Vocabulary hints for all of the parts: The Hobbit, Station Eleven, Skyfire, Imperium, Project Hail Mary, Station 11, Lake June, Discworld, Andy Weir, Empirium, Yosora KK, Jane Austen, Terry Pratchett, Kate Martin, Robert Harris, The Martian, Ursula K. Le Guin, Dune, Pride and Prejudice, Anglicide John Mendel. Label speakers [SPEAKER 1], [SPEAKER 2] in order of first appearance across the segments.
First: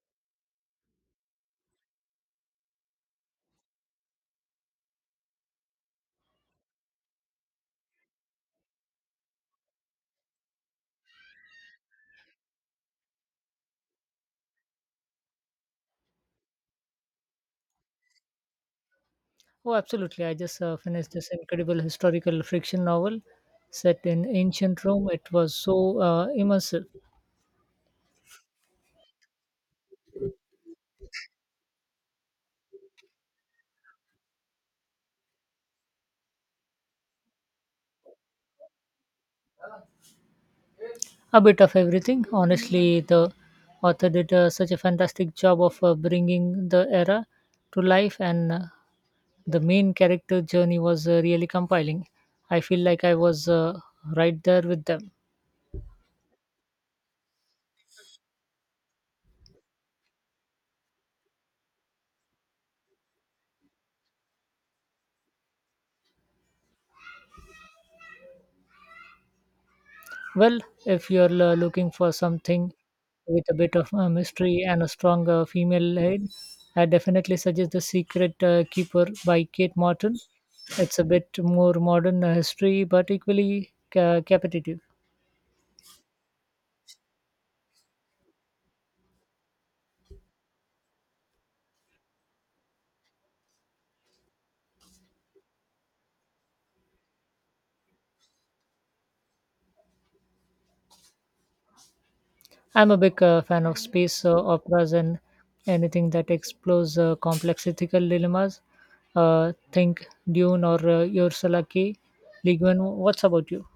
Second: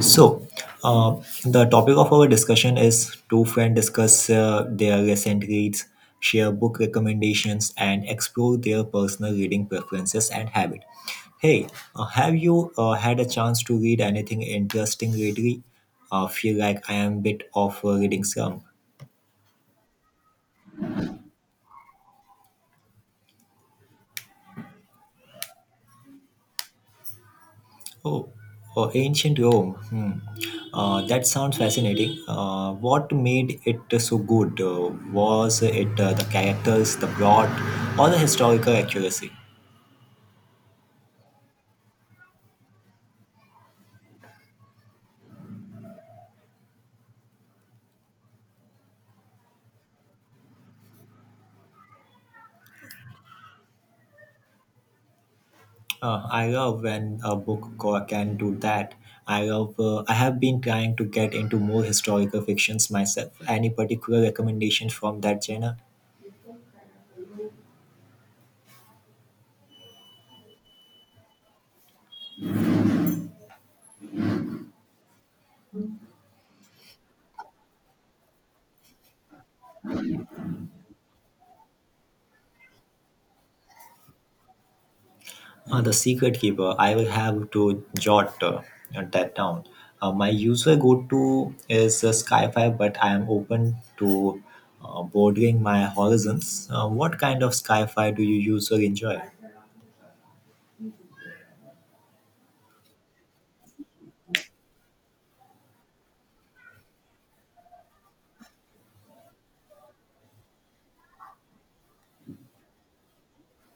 [SPEAKER 1] So, the topic of our discussion is two friends discuss their recent reads, share book recommendations, and explore their personal reading preferences and habit. Hey, have you had a chance to read anything interesting lately? I feel like I am bit of a reading slump.
[SPEAKER 2] Oh, absolutely. I just finished this incredible historical fiction novel set in ancient Rome. It was so immersive.
[SPEAKER 1] Oh, oh, ancient Rome. Hmm. That sounds fascinating. What made it so good? Was it the characters, the plot, or the historical accuracy?
[SPEAKER 2] A bit of everything. Honestly, the author did such a fantastic job of bringing the era to life, and the main character journey was really compelling. I feel like I was right there with them.
[SPEAKER 1] I love when a book can do that. I love. I have been trying to get into more historical fictions myself. Any particular recommendations from that genre?
[SPEAKER 2] Well, if you're looking for something with a bit of mystery and a strong female lead, I definitely suggest The Secret Keeper by Kate Martin. It's a bit more modern history, but equally captivating.
[SPEAKER 1] The secret keeper, I will have to jot that down. My user go to is Skyfire, but I am open to broadening my horizons. What kind of Skyfire do you usually enjoy?
[SPEAKER 2] I'm a big fan of space operas and anything that explores complex ethical dilemmas. Think Dune or Ursula K. Le Guin. What's about you?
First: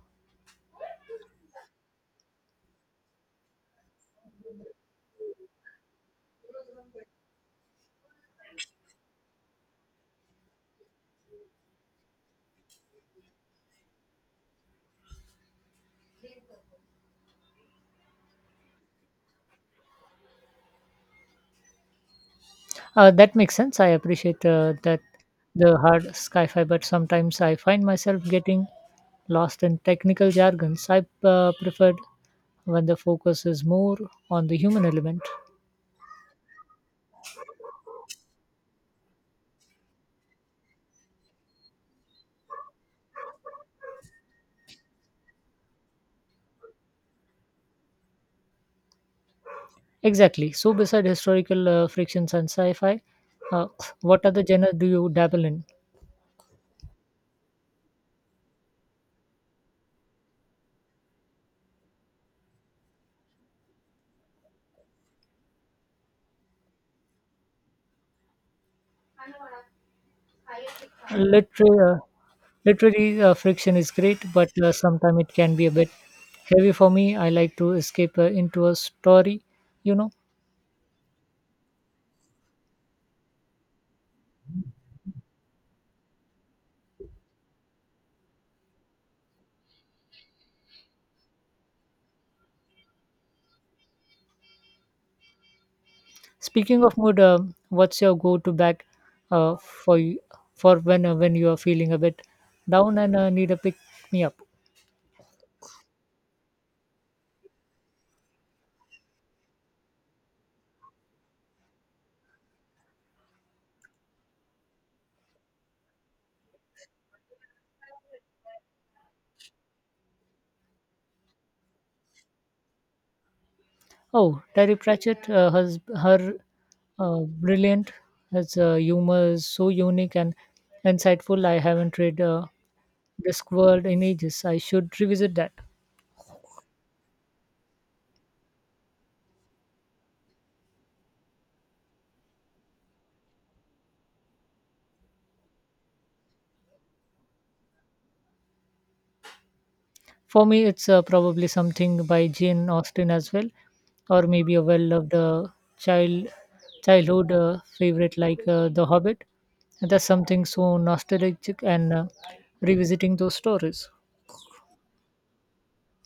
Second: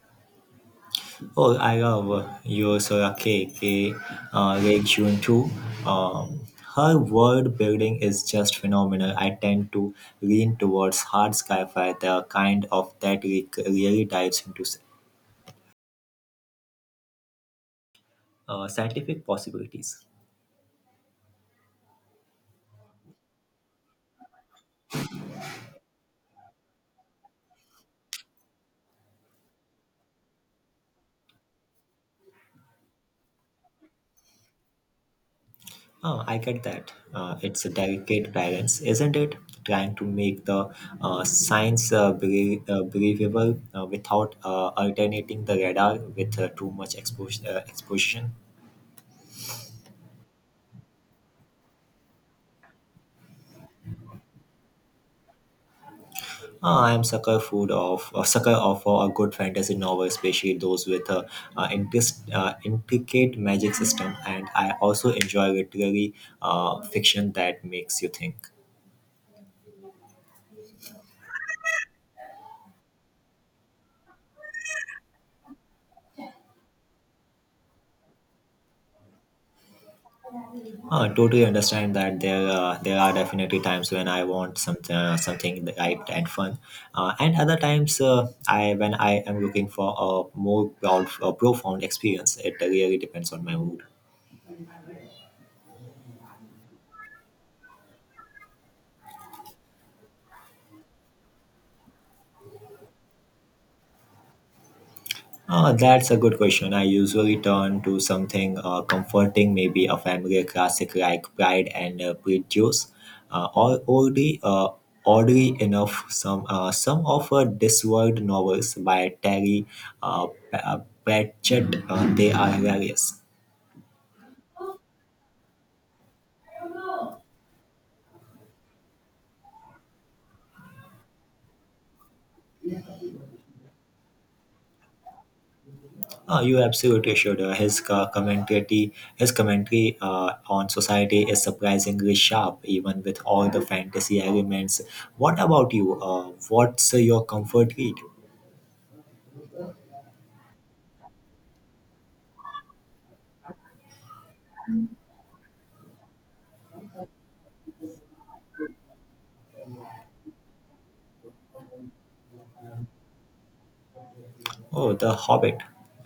[SPEAKER 1] Oh, I love Yosora KK, Lake June too. Um, Her world building is just phenomenal. I tend to lean towards hard sci-fi, the kind of that really dives into scientific possibilities.
[SPEAKER 2] That makes sense. I appreciate that the hard sci-fi, but sometimes I find myself getting lost in technical jargons. I preferred when the focus is more on the human element.
[SPEAKER 1] I get that. It's a delicate balance, isn't it? Trying to make the science believable without alternating the radar with too much exposition.
[SPEAKER 2] Exactly. So, beside historical frictions and sci-fi, uh, what other genre do you dabble in?
[SPEAKER 1] I am sucker of a good fantasy novel, especially those with a intricate magic system. And I also enjoy literary fiction that makes you think.
[SPEAKER 2] Literary, friction is great, but sometimes it can be a bit heavy for me. I like to escape uh, into a story, you know.
[SPEAKER 1] Totally understand that there are definitely times when I want something light and fun, and other times I when I am looking for a more proud, a profound experience. It really depends on my mood.
[SPEAKER 2] Speaking of mood, what's your go-to bag, uh, for you, for when when you are feeling a bit down and need a pick me up?
[SPEAKER 1] Ah, that's a good question. I usually turn to something comforting, maybe a familiar classic like Pride and Prejudice, or oddly enough, some of Discworld novels by Terry uh, P- uh, Pratchett. They are hilarious.
[SPEAKER 2] Oh, Terry Pratchett, has her uh, brilliant, his humor is so unique and insightful. I haven't read Discworld in ages. I should revisit that.
[SPEAKER 1] You absolutely should. His commentary on society is surprisingly sharp, even with all the fantasy elements. What about you? What's your comfort read?
[SPEAKER 2] For me, it's probably something by Jane Austen as well, or maybe a well-loved child childhood favorite like The Hobbit. And that's something so nostalgic and revisiting those stories.
[SPEAKER 1] Oh, The Hobbit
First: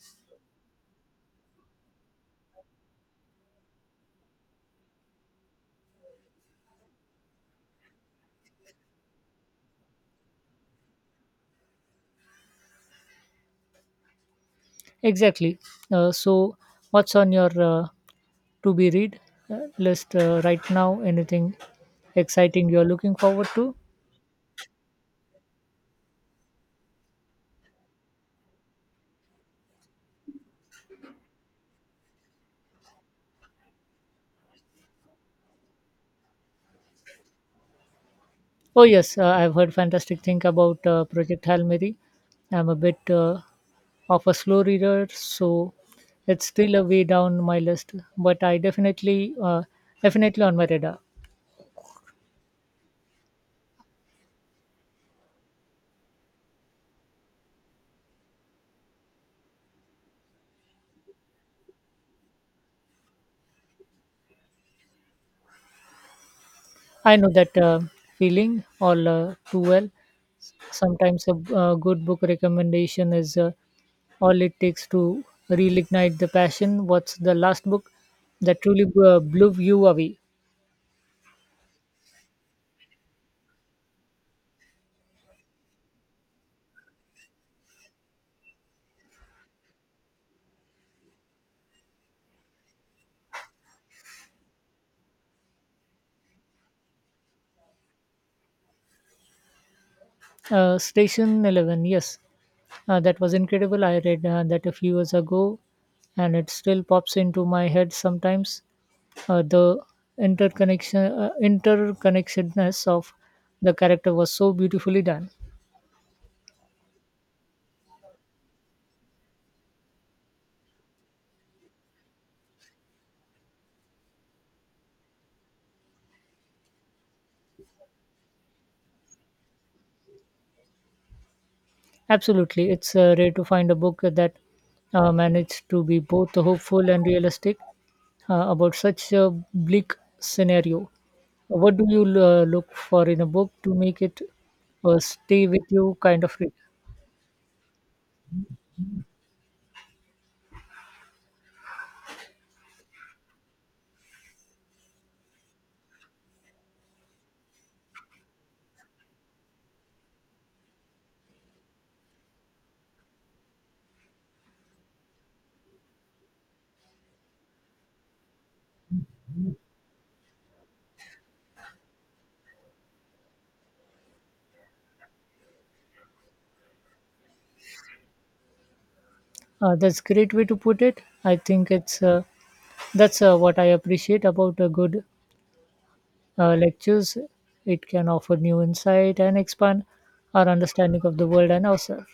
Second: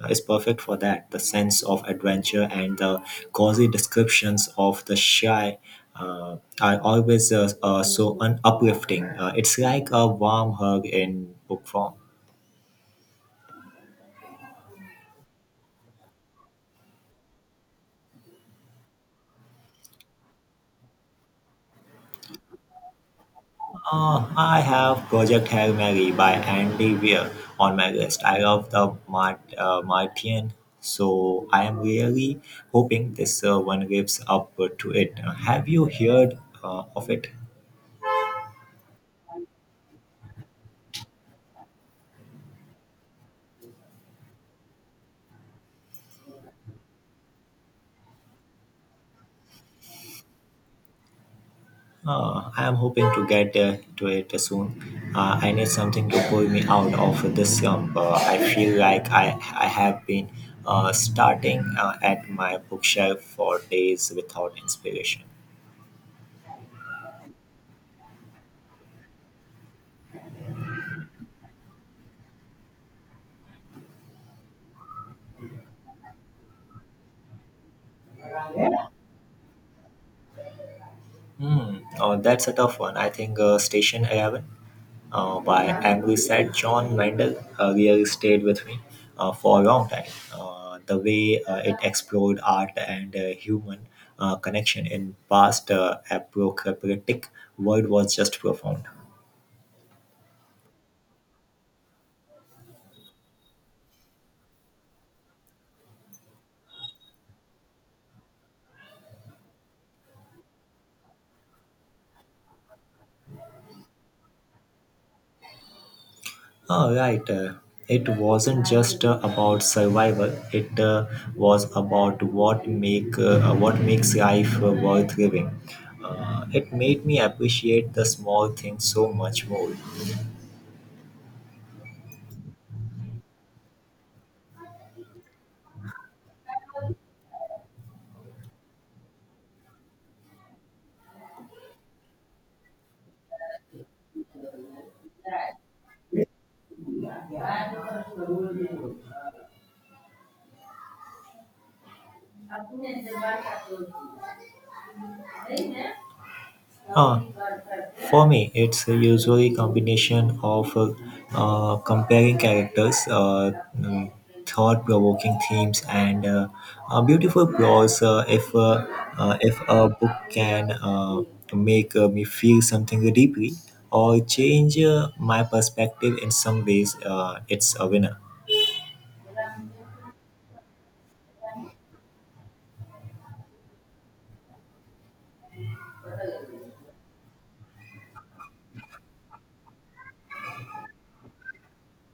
[SPEAKER 1] is perfect for that. The sense of adventure and the cozy descriptions of the shy are always uplifting. It's like a warm hug in book form.
[SPEAKER 2] Exactly. So, what's on your to be read list right now? Anything exciting you're looking forward to?
[SPEAKER 1] I have Project Hail Mary by Andy Weir on my list. I love the Martian, so I am really hoping this one lives up to it. Have you heard of it?
[SPEAKER 2] Oh yes, I've heard fantastic thing about Project Hail Mary. I'm a bit of a slow reader, so it's still a way down my list. But I definitely on my radar.
[SPEAKER 1] I am hoping to get to it soon. I need something to pull me out of this slump. I feel like I have been starting at my bookshelf for days without inspiration.
[SPEAKER 2] I know that feeling all too well. Sometimes a good book recommendation is all it takes to reignite the passion. What's the last book that truly blew you away?
[SPEAKER 1] Hmm. Oh, that's a tough one. I think Station 11. By Anglicide John Mendel really stayed with me for a long time. The way it explored art and human connection in past apocalyptic world was just profound.
[SPEAKER 2] Station 11. Yes, that was incredible. I read that a few years ago, and it still pops into my head sometimes. Uh, the interconnectedness of the character was so beautifully done.
[SPEAKER 1] Oh, right. It wasn't just about survival. It was about what makes life worth living. It made me appreciate the small things so much more.
[SPEAKER 2] Absolutely, it's rare to find a book that managed to be both hopeful and realistic about such a bleak scenario. What do you look for in a book to make it stay with you kind of read?
[SPEAKER 1] Uh, for me, it's usually combination of comparing characters, mm, thought-provoking themes, and beautiful prose. If a book can make me feel something deeply or change my perspective in some ways, it's a winner.
[SPEAKER 2] That's great way to put it. I think it's that's what I appreciate about good lectures. It can offer new insight and expand our understanding of the world and ourselves.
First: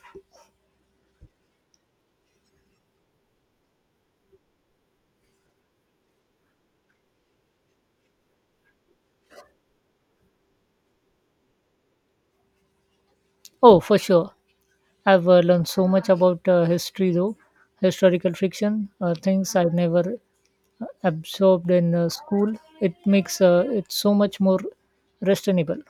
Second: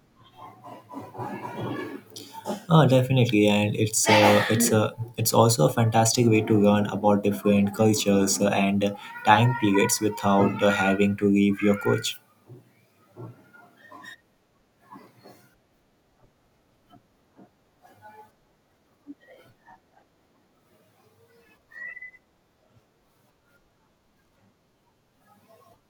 [SPEAKER 1] Oh, definitely, and it's also a fantastic way to learn about different cultures and time periods without having to leave your coach.
[SPEAKER 2] Oh, for sure. I've learned so much about history, though historical fiction, things I've never absorbed in school. It makes it so much more reasonable.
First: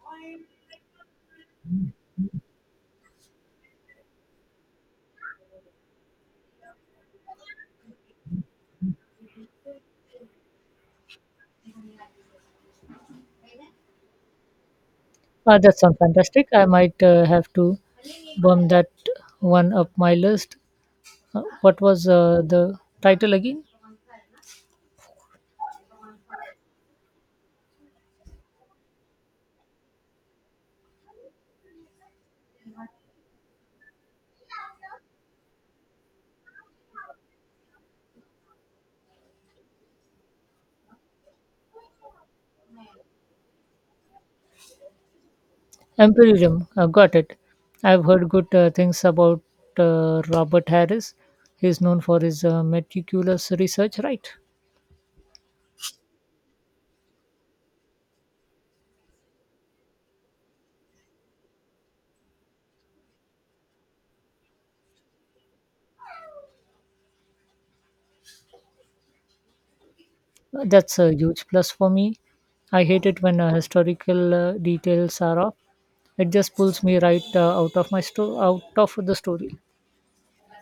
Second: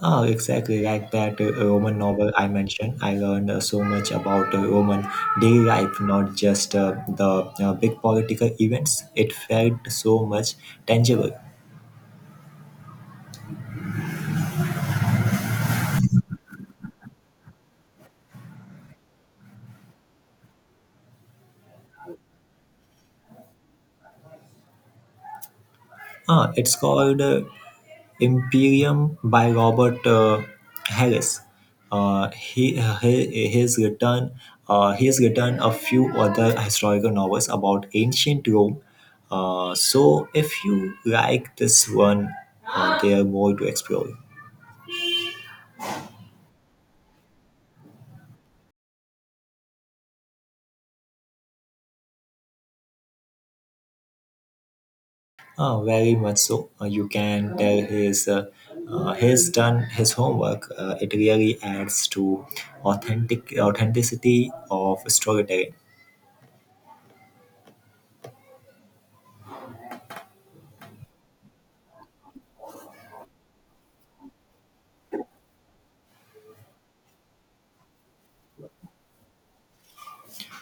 [SPEAKER 1] Oh, exactly like that Roman novel I mentioned. I learned so much about Roman daily life, not just the big political events. It felt so much tangible.
[SPEAKER 2] That sounds fantastic. I might have to bump that one up my list. What was the title again?
[SPEAKER 1] Ah, it's called Imperium by Robert Harris. Uh, he, he has written he has written a few other historical novels about ancient Rome. So if you like this one, there are more to explore.
[SPEAKER 2] Empirium. Got it. I've heard good things about Robert Harris. He's known for his meticulous research, right?
[SPEAKER 1] Very much so. You can tell he's done his homework. It really adds to authenticity of storytelling.
[SPEAKER 2] That's a huge plus for me. I hate it when historical details are off. It just pulls me right out of my out of the story.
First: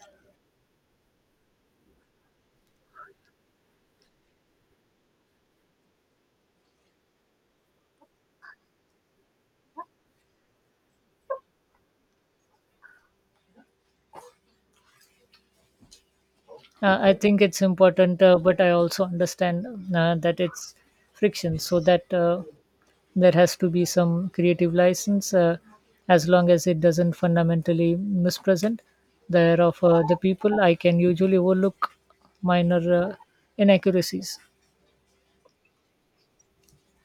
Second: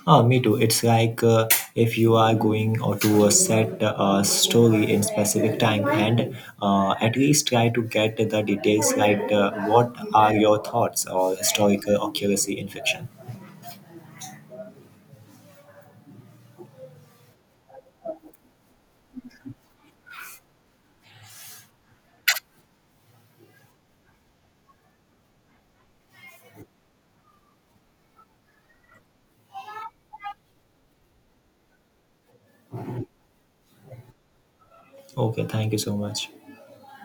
[SPEAKER 1] Ah, me too. It's like if you are going or to a set story in specific time and at least try to get the details right. What are your thoughts or historical accuracy in fiction?
[SPEAKER 2] I think it's important, but I also understand that it's friction, so that there has to be some creative license as long as it doesn't fundamentally mispresent the error of the people I can usually overlook minor inaccuracies
[SPEAKER 1] Okay, thank you so much.